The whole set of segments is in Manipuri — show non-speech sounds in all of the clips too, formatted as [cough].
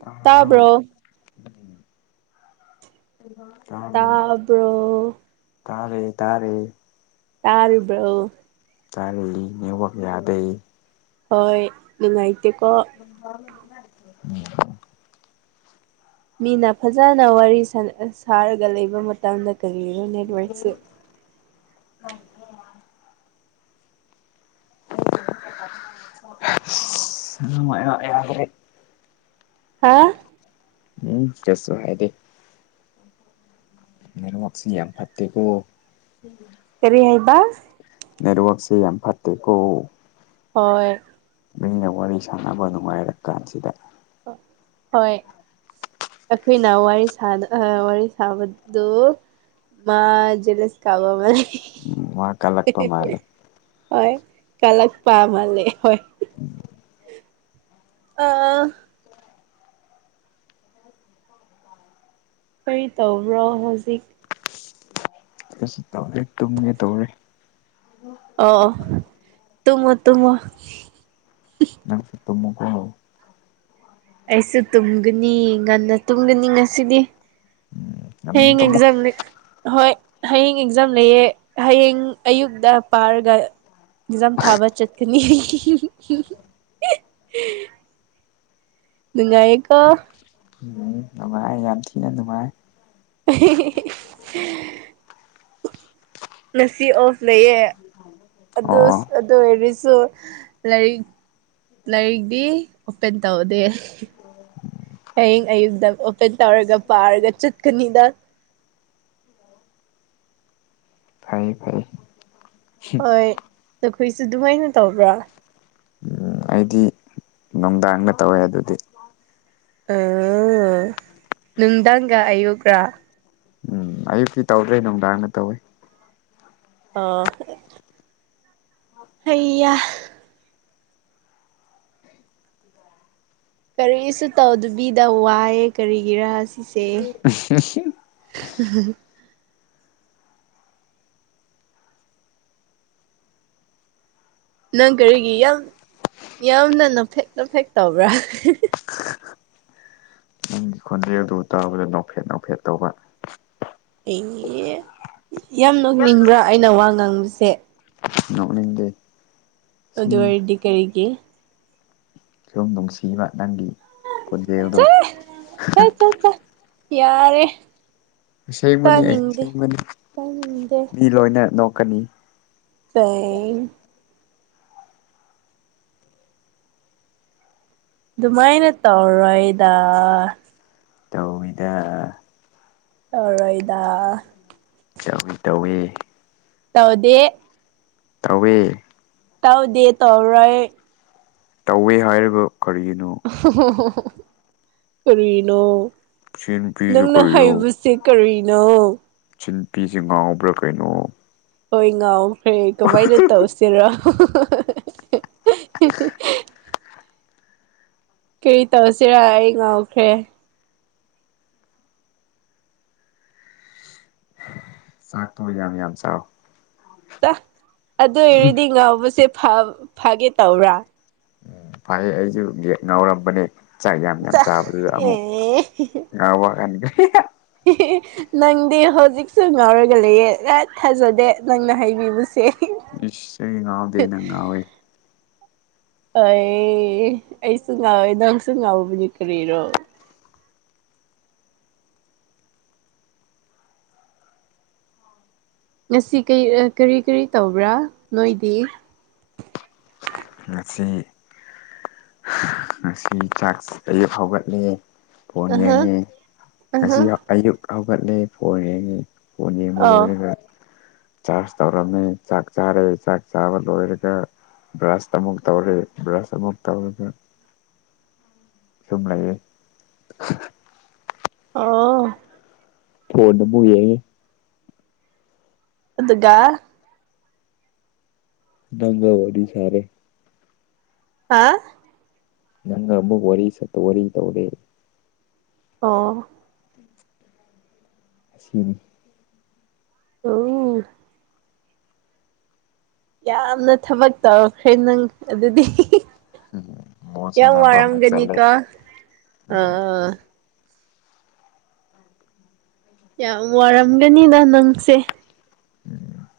ꯇ ꯇꯥꯕ꯭ꯔꯣ ꯇꯥꯔ ꯇꯥꯕ꯭ꯔꯣ ꯇꯥꯔꯦ ꯇꯥꯔꯦ ꯇꯔꯕꯣ ꯆꯥꯔꯛꯏ ꯅꯅꯤꯋꯥꯛ ꯌꯥꯗꯩ ꯍꯣꯏꯅꯨꯡꯉꯥꯏꯇꯀꯣ ꯃ ꯃꯤꯅ ꯐꯖꯅ ꯋꯥꯔꯤ ꯁꯥꯔꯒ ꯂꯩꯕ ꯃꯇꯝꯗ ꯀꯔꯤꯒꯤꯅꯣ ꯅꯦꯠꯋꯔꯛꯁꯨ ꯎ ꯑꯗꯨꯥꯏ ꯌꯥꯈ꯭ꯔꯦ ꯍꯥꯥ ꯎꯝ ꯆꯠꯁ ꯍꯥꯏꯗꯗꯤ ꯅꯦꯠꯋꯥꯛꯁꯤ ꯌꯥꯝ ꯐꯠꯇꯦꯀꯣ ꯀꯔꯤ ꯍꯥꯏꯕ ꯅꯦꯠꯋꯔꯛꯁꯦ ꯌꯥꯝ ꯐꯠꯇꯦꯀꯣ ꯍꯣꯏ ꯃꯤꯅ ꯋꯥꯔꯤ ꯁꯥꯟꯅꯕ ꯅꯨꯡꯉꯥꯏꯔ ꯀꯥꯟꯁꯤꯗ ꯍꯣꯏ ꯑꯩꯈꯣꯏꯅ ꯋꯥꯔꯤ ꯋꯥꯔꯤ ꯁꯥꯕꯗꯨ ꯃꯥ ꯖꯂꯁ ꯀꯕ ꯃꯅꯤ ꯎꯝ ꯋꯥ ꯀꯜꯂꯛꯄ ꯃꯥꯜꯂꯦ ꯍꯣꯏ ꯀꯂꯛ ꯄꯃ ꯂꯩꯦ ꯍꯣꯏ [unintelligible] ꯑꯥ ꯀꯔꯤ ꯇꯧꯕ꯭ꯔꯣ ꯍꯧꯖꯤꯛ ꯀꯩꯁꯨ ꯇꯧꯗꯦ ꯇꯨꯝꯒꯦ ꯇꯧꯔꯤ ꯑꯣ ꯇꯨꯝꯃꯣ ꯇꯨꯝꯃꯣ ꯅꯪꯁꯨ ꯇꯨꯝꯃꯣꯒꯣ ꯑꯩꯁꯨ ꯇꯨꯝꯒꯅꯤ ꯉꯟꯅ ꯇꯨꯝꯒꯅꯤ ꯉꯁꯤꯗꯤ ꯎꯝ ꯉꯟꯅ ꯍꯌꯦꯡ ꯇꯨꯝꯃꯨ ꯑꯦꯛꯖꯝ ꯅꯦ ꯍꯣꯏ ꯍꯌꯦꯡ ꯑꯦꯛꯖꯥꯝ ꯂꯩꯌꯦ ꯍꯌꯦꯡ ꯑꯌꯨꯛꯇ ꯄꯥꯔꯒ ꯑꯦꯛꯖꯥꯝ ꯊꯥꯕ ꯆꯠꯀꯅꯤ ꯅꯨꯡꯉꯥꯏꯌꯦꯀꯣ ꯎꯝ ꯅꯨꯡꯉꯥꯏ ꯌꯥꯝ ꯊꯤꯅ ꯅꯨꯡꯉꯥꯏ ꯑꯩ ꯉꯁꯤ ꯑꯣꯐ ꯂꯩꯌꯦ ꯑꯗꯨ ꯑꯣ ꯑꯣꯏꯔꯁꯨ ꯂꯥꯏꯔꯤꯛ ꯂꯥꯏꯔꯤꯛꯇꯛꯇꯤ ꯑꯣꯄꯦꯟ ꯇꯧꯗꯦ ꯍꯌꯦꯡ ꯑꯌꯨꯛꯇꯪ ꯑꯣꯄꯟ ꯇꯧꯔꯒ ꯄꯥꯔꯒ ꯆꯠꯀꯅꯤꯗ ꯐꯪꯉꯤ ꯐꯪꯉꯤ ꯍꯣꯏ ꯑꯩꯈꯣꯏꯁꯨ ꯑꯗꯨꯃꯥꯏꯅ ꯇꯧꯕ꯭ꯔꯥ ꯎꯝ ꯑꯩꯗꯤ ꯅꯨꯡꯗꯥꯡꯒ ꯇꯧꯋꯦ ꯑꯗꯨꯗꯤ ꯑꯣ ꯅꯨꯡꯗꯥꯡꯒ ꯑꯌꯨꯒ꯭ꯔꯥ ꯎꯝ ꯑꯌꯨꯛꯇꯤ ꯇꯧꯗ꯭ꯔꯦ ꯅꯨꯡꯗꯥꯡꯒ ꯇꯧꯏꯤ ꯑ ꯑꯩꯌꯥ ꯀꯔꯤꯁꯨ ꯇꯧꯗꯕꯤꯗ ꯋꯥꯏꯑꯦ ꯀꯔꯤꯒꯤꯔꯥ ꯁꯤꯁꯦ ꯑ [inaudible] ꯅꯪ ꯀꯔꯤꯒꯤ ꯌꯥꯝ ꯌꯥꯝꯅ ꯅꯣꯛꯐꯦꯠ ꯅꯣꯛꯐꯦꯠ ꯇꯧꯕ꯭ꯔꯥ ꯑꯗꯨ ꯇꯥꯕꯗ ꯅꯣꯛꯐꯦꯠ ꯅꯣꯛꯐꯦꯠ ꯇꯧꯕ ꯑꯩ ꯌꯥꯝ ꯅꯣꯛꯅꯤꯡꯕ꯭ꯔꯥ ꯑꯩꯅ ꯋꯥ ꯉꯥꯡꯕꯁꯦ ꯅꯣꯛꯅꯤꯡꯗꯦ ꯑꯗꯨ ꯁꯨꯝ ꯑꯣꯏꯔꯗꯤ ꯀꯔꯤꯒꯤ ꯁꯨꯝ ꯅꯨꯡꯁꯤꯕ ꯅꯪꯒꯤ ꯈꯣꯟꯖꯦꯜꯗꯣ ꯆꯥ ꯆꯥ ꯆꯥ ꯆꯥ ꯌꯥꯔꯦ ꯑꯁꯦꯡꯕꯅꯤ ꯑꯩ ꯇꯥꯅꯤꯡꯗꯦ ꯑꯁꯦꯡꯕꯅꯤ ꯇꯥꯅꯤꯡꯗꯦ ꯃꯤ ꯂꯣꯏꯅ ꯅꯣꯛꯀꯅꯤ ꯆꯩ ꯑꯗꯨꯃꯥꯏꯅ ꯇꯧꯔꯣꯏꯗ ꯇꯧꯋꯤꯗ ꯇꯧꯔꯣꯏꯗꯥ ꯇꯧꯋꯤ ꯇꯧꯋꯦ ꯇꯥꯎꯗꯦ ꯇꯧꯋꯦ ꯇꯥꯎꯗꯦ ꯇꯧꯔꯣꯏ ꯇꯧꯋꯦ ꯍꯥꯏꯔꯒ ꯀꯔꯤ ꯀꯔꯤꯅꯣ ꯁꯤ ꯅꯨꯄꯤꯁꯨ ꯅꯪꯅ ꯀꯔꯤꯔꯣ ꯍꯥꯏꯕꯁꯦ ꯀꯔꯤꯅꯣ ꯁꯤ ꯅꯨꯄꯤꯁꯦ ꯉꯥꯎꯕ꯭ꯔꯥ ꯀꯩꯅꯣ ꯍꯣꯏ ꯉꯥꯎꯈ꯭ꯔꯦ ꯀꯃꯥꯏꯅ ꯇꯧꯁꯤꯔꯣ ꯀꯩ ꯇꯧꯁꯤꯔ ꯑꯩ ꯉꯥꯎꯈ꯭ꯔꯦ ꯆꯥꯛꯇꯣ ꯌꯥꯝ ꯌꯥꯝ ꯆꯥꯎ ꯑꯗꯨ ꯑꯣꯏꯔꯗꯤ ꯉꯥꯎꯕꯁꯦ ꯐꯒꯦ ꯇꯧꯕ꯭ꯔꯥ ꯐꯩꯌꯦ ꯑꯩꯁꯨ ꯌꯦ ꯉꯥꯎꯔꯝꯕꯅꯦ ꯆꯥꯛ ꯌꯥꯝ ꯌꯥꯝ ꯆ ꯆꯥꯕꯗꯨꯗ ꯑꯃꯨꯛ ꯑꯦ ꯉ ꯋꯥꯒ ꯀ [inaudible] ꯅꯪꯗꯤ ꯍꯧꯖꯤꯛꯁꯨ ꯉꯥꯎꯔꯒ ꯂꯩꯌꯦ ꯅꯪ ꯊꯥꯖꯗꯦ ꯅꯪꯅ ꯍꯥꯏꯕꯤꯕꯁꯦ ꯏꯁ ꯑꯩ ꯉꯥꯎꯗꯦ ꯅꯪ ꯉꯥꯎꯏ ꯑꯩ ꯑꯩꯁꯨ ꯉꯥꯎꯋꯦ ꯅꯪꯁꯨ ꯉꯥꯎꯕꯅꯤ ꯀꯔꯤꯔꯣ ꯉꯁꯤ ꯀꯩ ꯑ ꯀꯔꯤ ꯀꯔꯤ ꯇꯧꯕ꯭ꯔꯥ ꯅꯣꯏꯗꯤ ꯉꯁꯤ ꯉꯁꯤ ꯆꯥꯛ ꯑꯌꯦꯛ ꯍꯧꯒꯠꯂꯦ ꯐꯣꯟ ꯑꯍ ꯌꯦꯡꯉꯦ ꯑꯍ ꯉꯁꯤ ꯑꯌꯨꯛ ꯍꯧꯒꯠꯂꯦ ꯐꯣꯟ ꯌꯦꯡꯉꯤ ꯐꯣꯟ ꯌꯦꯡꯕ ꯑꯣ ꯂꯣꯏꯔꯒ ꯆꯥꯔꯖ ꯇꯧꯔꯝꯃꯤ ꯆꯥꯛ ꯆꯥꯔꯦ ꯆꯥꯛ ꯆꯥꯕ ꯂꯣꯏꯔꯒ ꯕ꯭ꯔꯁꯇ ꯑꯃꯨꯛ ꯇꯧꯔꯦ ꯕ꯭ꯔꯁ ꯑꯃꯨꯛ ꯇꯧꯔꯒ ꯁꯨꯝꯂꯌꯦ ꯑꯣ ꯐꯣꯜꯗ ꯑꯃꯨꯛ ꯌꯦꯡꯉꯦ ꯑꯗꯨꯒ ꯅꯪꯒꯥ ꯋꯥꯔꯤ ꯁꯔꯦ ꯍꯥ ꯅꯪ ꯑꯃꯨꯛ ꯋꯥꯔꯤ ꯁ ꯋꯥꯔꯤ ꯇꯧꯔꯦ ꯑꯣ ꯑꯁꯤꯅꯤ ꯑꯝ ꯌꯥꯝꯅ ꯊꯕꯛ ꯇꯧꯈ꯭ꯔꯦ ꯅꯪ ꯑꯗꯨꯗꯤ [unintelligible] ꯕꯣꯜ ꯌꯥꯝ ꯁꯥꯟꯅꯕ ꯑꯃꯨꯛ ꯆꯠꯂꯦ ꯋꯥꯔꯝꯒꯅꯤꯀꯣ ꯑ ꯌꯥꯝ ꯋꯥꯔꯝꯒꯅꯤꯗ ꯅꯪꯁꯦ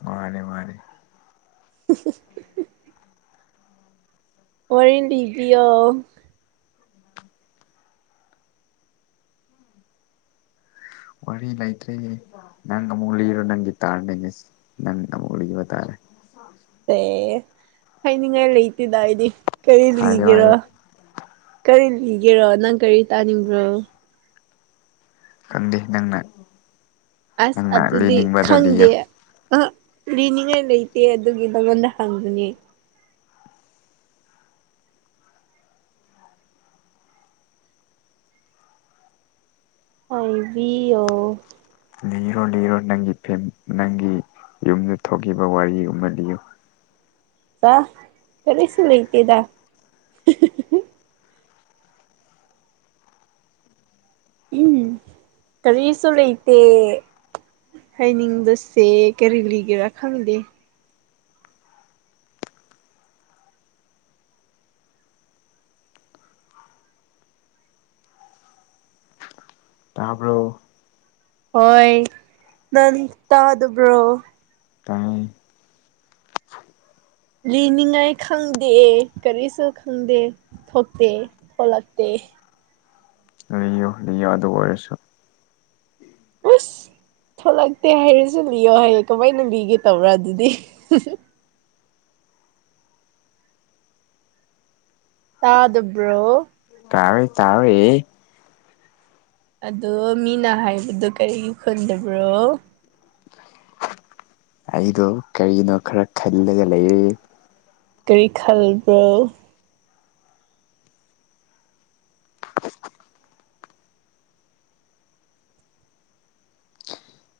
ꯎ ꯃꯥꯔꯦ ꯃꯥꯉꯔꯦ [inaudible] ꯋꯥꯔꯤ ꯂꯤꯕꯤꯌꯣ ꯋꯥꯔꯤ ꯂꯩꯇ꯭ꯔꯦ ꯅꯪ ꯑꯃꯨꯛ ꯂꯤꯔꯣ ꯅꯪꯒꯤ ꯇꯥꯔꯒꯦ ꯉꯁꯤ ꯅꯪ ꯑꯃꯨꯛ ꯂꯤꯕ ꯇꯥꯔꯦ ꯑꯦ ꯍꯥꯏꯅꯤꯡꯉꯥꯏ ꯂꯩꯇꯦꯗ ꯑꯩꯗꯤ ꯀꯔꯤ ꯍꯥꯏꯌꯣ ꯂꯤꯒꯦꯔꯣ ꯍꯥꯏꯌꯣ ꯀꯔꯤ ꯂꯤꯒꯦꯔꯣ ꯅꯪ ꯀꯔꯤ ꯇꯥꯅꯤꯡꯕ꯭ꯔꯣ ꯈꯪꯗꯦ ꯅꯪꯅ ꯑꯁ ꯅꯪꯅ ꯑꯗꯨꯗꯤ ꯂꯤꯅꯤꯡꯕꯗꯣ ꯂꯤꯌꯣ ꯈꯪꯗꯦ ꯑ ꯂꯤꯅꯤꯡꯉꯥꯏ ꯂꯩꯇꯦ ꯑꯗꯨꯒꯤ ꯅꯉꯣꯟꯗ ꯍꯪꯕꯅꯦ ꯍꯥꯏꯕꯤꯑꯣ ꯂꯤꯔꯣ ꯂꯤꯔꯣ ꯅꯪꯒꯤ ꯐꯦꯝ ꯅꯪꯒꯤ ꯌꯨꯝꯗ ꯊꯣꯛꯈꯤꯕ ꯋꯥꯔꯤ ꯑꯃ ꯂꯤꯌꯨ ꯆ ꯀꯔꯤꯁꯨ ꯂꯩꯇꯦꯗ [unintelligible] ꯎꯝ ꯀꯔꯤꯁꯨ ꯂꯩꯇꯦ ꯍꯥꯏꯅꯤꯡꯕꯁꯦ ꯀꯔꯤ ꯀꯔꯤꯒꯤꯔ ꯈꯪꯗꯦ ꯇꯥꯕ꯭ꯔꯣ ꯍꯣꯏ ꯅꯪ ꯇꯥꯗꯕ꯭ꯔꯣ ꯇꯥꯏ ꯂꯤꯅꯤꯡꯉꯥꯏ ꯈꯪꯗꯦ ꯀꯔꯤꯁꯨ ꯈꯪꯗꯦ ꯊꯣꯛꯇꯦ ꯊꯣꯂꯛꯇꯦ ꯂꯤꯌꯣ ꯂꯤꯌꯣ ꯑꯗꯨ ꯑꯣꯏꯔꯁꯨ ꯑꯁ ꯊꯣꯛꯂꯛꯇꯦ ꯍꯥꯏꯔꯁꯨ ꯂꯤꯌꯣ ꯍꯥꯌꯦ ꯀꯃꯥꯏꯅ ꯂꯤꯒꯦ ꯇꯧꯕ꯭ꯔꯥ ꯑꯗꯨꯗꯤ [unintelligible] ꯇꯥꯗꯕ꯭ꯔꯣ ꯇꯥꯔꯦ ꯇꯥꯔꯦ ꯑꯗꯣ ꯃꯤꯅ ꯍꯥꯏꯕꯗꯣ ꯀꯔꯤ ꯈꯨꯟꯗꯒ꯭ꯔꯣ ꯑꯩꯗꯣ ꯀꯔꯤꯅꯣ ꯈꯔ ꯈꯜꯂꯒ ꯂꯩꯔꯤ ꯀꯔꯤ ꯈꯜꯕ꯭ꯔꯧ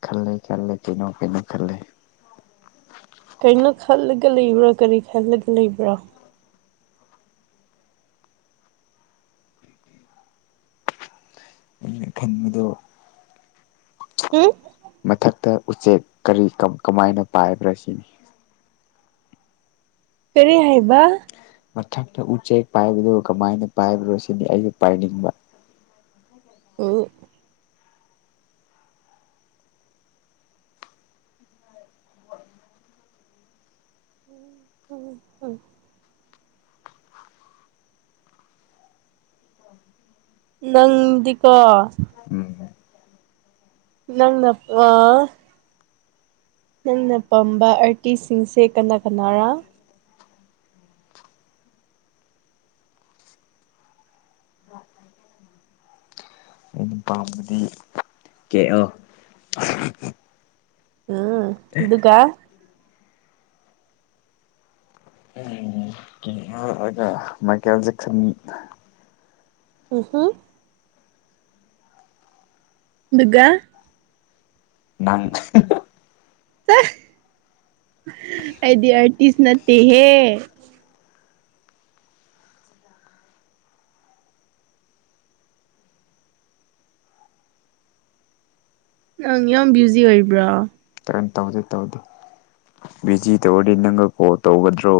ꯈꯜꯂꯦ ꯈꯜꯂꯦ ꯀꯩꯅꯣ ꯀꯩꯅꯣ ꯈꯜꯂꯦ ꯀꯩꯅꯣ ꯈꯜꯂꯒ ꯂꯩꯕ꯭ꯔꯥ ꯀꯔꯤ ꯈꯜꯂꯒ ꯂꯩꯕ꯭ꯔꯥ ꯑꯩꯅ ꯈꯟꯕꯗꯣ ꯍꯝ ꯃꯊꯛꯇ ꯎꯆꯦꯛ ꯀꯔꯤ ꯀ ꯀꯃꯥꯏꯅ ꯄꯥꯏꯕ꯭ꯔꯥ ꯁꯤꯅꯤ ꯀꯔꯤ ꯍꯥꯏꯕ ꯃꯊꯛꯇ ꯎꯆꯦꯛ ꯄꯥꯏꯕꯗꯨ ꯀꯃꯥꯏꯅ ꯄꯥꯏꯕ꯭ꯔꯣ ꯁꯤꯅꯤ ꯑꯩꯖꯨ ꯄꯥꯏꯅꯤꯡꯕ ꯎꯝ ꯎ ꯎꯝ ꯍꯨꯝ ꯅꯪꯗꯤꯀꯣ ꯎꯝ ꯅꯪꯅ ꯑ ꯅꯪꯅ ꯄꯥꯝꯕ ꯑꯥꯔꯇꯤꯁꯁꯤꯡꯁꯦ ꯀꯅꯥ ꯀꯅꯥꯔꯥ ꯑꯩꯅ ꯄꯥꯝꯕꯗꯤ ꯀꯦ ꯑꯣ ꯎꯝ ꯑꯗꯨꯀꯥ ꯎꯝ [unintelligible] ꯃꯥꯏꯀꯦꯜ ꯖꯦꯛꯁꯟ ꯎꯝ ꯍꯨꯝ ꯑꯗꯨꯒ ꯅꯪ ꯑꯩꯗꯤ ꯑ꯭ꯔꯇꯤꯁ ꯅꯠꯇꯦꯍꯦ ꯅꯪ ꯌꯥꯝ ꯕ꯭ꯌꯨꯖꯤ ꯑꯣꯏꯕ꯭ꯔꯣ ꯀꯦꯝ ꯇꯧꯗꯦ ꯇꯧꯗꯦ ꯕꯤꯖꯤ ꯇꯧꯔꯗꯤ ꯅꯪꯒ ꯀꯣꯜ ꯇꯧꯒꯗ꯭ꯔꯣ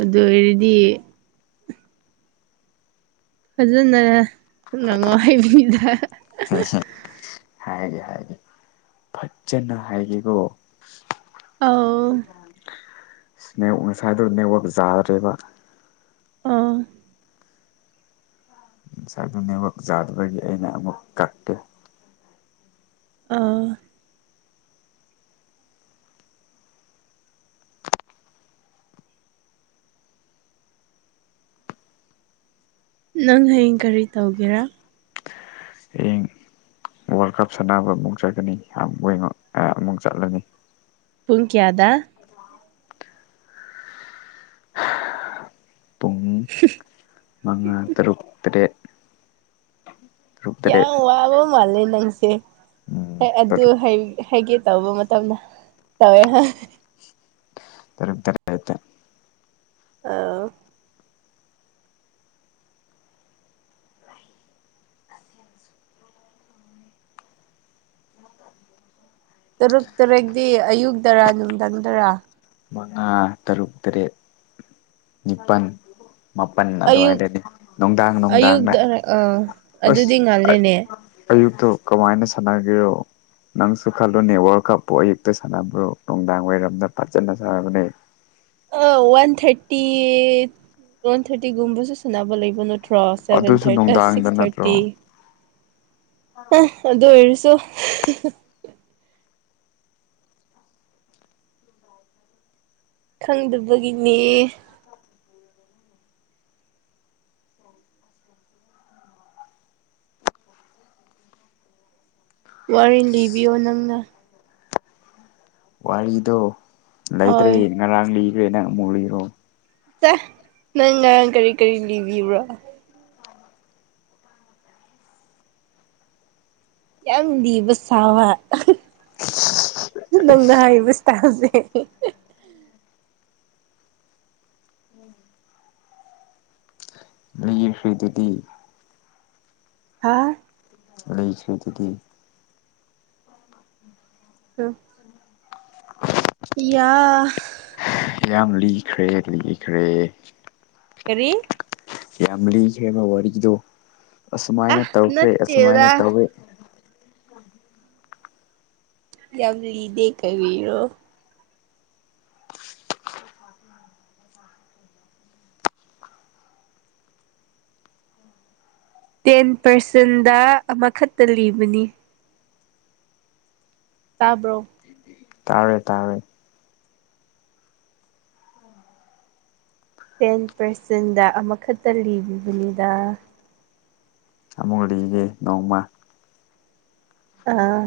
ꯑꯗꯨ ꯑꯣꯏꯔꯗꯤ ꯐꯖꯅ ꯅꯪꯉꯣ ꯍꯥꯏꯕꯅꯤꯗ ꯍꯦ ꯍꯦꯛ ꯍꯥꯏꯒꯦ ꯍꯥꯏꯒꯦ ꯐꯖꯅ ꯍꯥꯏꯒꯦꯀꯣ ꯑꯧ ꯅꯦꯛ ꯉꯁꯥꯏꯗꯨ ꯅꯦꯠꯋꯥꯛ ꯖꯥꯗ꯭ꯔꯦꯕ ꯑꯣ ꯉꯁꯥꯏꯗꯨ ꯅꯦꯠꯋꯥꯛ ꯖꯥꯗꯕꯒꯤ ꯑꯩꯅ ꯑꯃꯨꯛ ꯀꯛꯀꯦ ꯑ ꯅꯪ ꯍꯌꯦꯡ ꯀꯔꯤ ꯇꯧꯒꯦꯔꯥ ꯍꯌꯦꯡ ꯋꯥꯜ ꯀꯞ ꯁꯥꯟꯅꯕ ꯑꯃꯨꯛ ꯆꯠꯀꯅꯤ ꯑꯥꯝ ꯒꯣꯏꯡ ꯑꯣꯟ ꯑ ꯑꯃꯨꯛ ꯆꯠꯂꯅꯤ ꯄꯨꯨꯡ ꯀꯌꯥꯗ ꯄꯨꯡ ꯍꯨꯝ ꯃꯉꯥ ꯇꯔꯨꯛ ꯇꯔꯦꯠ ꯇꯔꯨꯛ ꯇꯔꯦꯠ ꯌꯥꯝ ꯋꯥꯕ ꯃꯥꯜꯂꯦ ꯅꯪꯁꯦ ꯎꯝ ꯍꯦꯛ ꯑꯗꯨ ꯇꯔꯨꯛ ꯍꯩ ꯍꯥꯏꯒꯦ ꯇꯧꯕ ꯃꯇꯝꯗ ꯇꯧꯋꯦ ꯍꯣꯏ ꯇꯔꯨꯛ ꯇꯔꯦꯠꯇ ꯑꯧ ꯇꯔꯨꯛ ꯇꯔꯦꯛꯗꯤ ꯑꯌꯨꯛꯇꯔꯥ ꯅꯨꯡꯗꯥꯡꯗꯔꯥ ꯃꯉꯥ ꯇ ꯇ꯭ꯔꯨꯛ ꯇꯔꯦꯠ ꯅꯤꯄꯥꯟ ꯃꯥꯄꯟ ꯑꯌꯨꯛ ꯑꯗꯨꯋꯥꯏꯗꯗꯤ ꯅꯨꯡꯗꯥꯡ ꯅꯨꯡꯗꯥꯡꯅ ꯑꯌꯨꯛꯇ ꯑꯥ ꯑꯁ ꯑꯗꯨꯗꯤ ꯉꯜꯂꯦꯅꯦ ꯑꯌꯨꯛꯇꯣ ꯀꯃꯥꯏꯅ ꯁꯥꯟꯅꯒꯦꯔꯣ ꯅꯪꯁꯨ ꯈꯜꯂꯨꯅꯦ ꯋꯥꯜ ꯀꯞꯄꯨ ꯑꯌꯨꯛꯇ ꯁꯥꯟꯅꯕ꯭ꯔꯣ ꯅꯨꯡꯗꯥꯡ ꯋꯥꯏꯔꯝꯗ ꯐꯖꯅ ꯁꯥꯟꯅꯕꯅꯦ ꯑ ꯋꯥꯟ ꯊ꯭ꯥꯔꯇꯤꯠ ꯋꯥꯟ ꯊꯥ꯭ꯔꯇꯤꯒꯨꯝꯕꯁꯨ ꯁꯥꯅꯕ ꯂꯩꯕ ꯅꯠ ꯇ꯭ꯔꯣ ꯁꯦꯕꯦꯟ ꯑꯗꯨꯁꯨ ꯊꯥ꯭ꯔꯠ ꯑꯁ ꯅꯨꯡꯗꯥꯡꯗ ꯁꯤꯛꯁ ꯊꯥꯔꯇꯤ ꯅꯠꯇ꯭ꯔꯣ ꯑ ꯑꯗꯨ ꯑꯣꯏꯔꯁꯨ ꯈꯪꯗꯕꯒꯤꯅꯤ ꯋꯥꯔꯤ ꯂꯤꯕꯤꯌꯣ ꯅꯪꯅ ꯋꯥꯔꯤꯗꯣ ꯂꯩꯇ꯭ꯔꯦ ꯍꯣꯏ ꯉꯔꯥꯡ ꯂꯤꯈ꯭ꯔꯦ ꯅꯪ ꯑꯃꯨꯛ ꯂꯤꯔꯣ [unintelligible] ꯅꯪ ꯉꯔꯥꯡ ꯀꯔꯤ ꯀꯔꯤ ꯂꯤꯕꯤꯕ꯭ꯔꯣ ꯌꯥꯝ ꯂꯤꯕ ꯁꯥꯕ ꯅꯪꯅ ꯍꯥꯏꯔꯤꯕ ꯏꯁꯇꯥꯥꯜꯁꯦ ꯂꯩ ꯐꯨꯏꯗꯨꯗꯤ ꯍꯥꯥ ꯂꯩꯁꯨ ꯑꯗꯨꯗꯤ [unintelligible] ꯏꯌꯥ ꯌꯥꯝ ꯂꯤꯈ꯭ꯔꯦ ꯂꯤꯈ꯭ꯔꯦ ꯀꯔꯤ ꯌꯥꯝ ꯂꯤꯈ꯭ꯔꯦꯕ ꯋꯥꯔꯤꯗꯣ ꯑ ꯑꯁꯨꯃꯥꯏꯅ ꯇꯧꯈ꯭ꯔꯦ ꯑꯁꯨꯃꯥꯏꯅ ꯅꯠꯇꯦꯗ ꯇꯧꯋꯤ ꯌꯥꯝ ꯂꯤꯗꯦ ꯀꯔꯤꯔꯣ ꯇꯦꯟ ꯄꯥꯔꯁꯦꯟꯗ ꯑꯃꯈꯛꯇ ꯂꯤꯕꯅꯤ ꯇꯥꯕ꯭ꯔꯣ ꯇꯥꯔꯦ ꯇꯥꯔꯦ ꯇꯦꯟ ꯄꯥꯔꯁꯦꯟꯗ ꯑꯃꯈꯛꯇ ꯂꯤꯕꯤꯕꯅꯤꯗꯥ ꯑꯃꯒ ꯂꯤꯒꯦ ꯅꯣꯡꯃ ꯑꯥ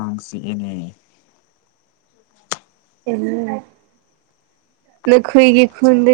ꯀꯥꯡ ꯆꯤꯛꯑꯦꯅꯦ [unintelligible] ꯅꯈꯣꯏꯒꯤ ꯈꯨꯟꯗ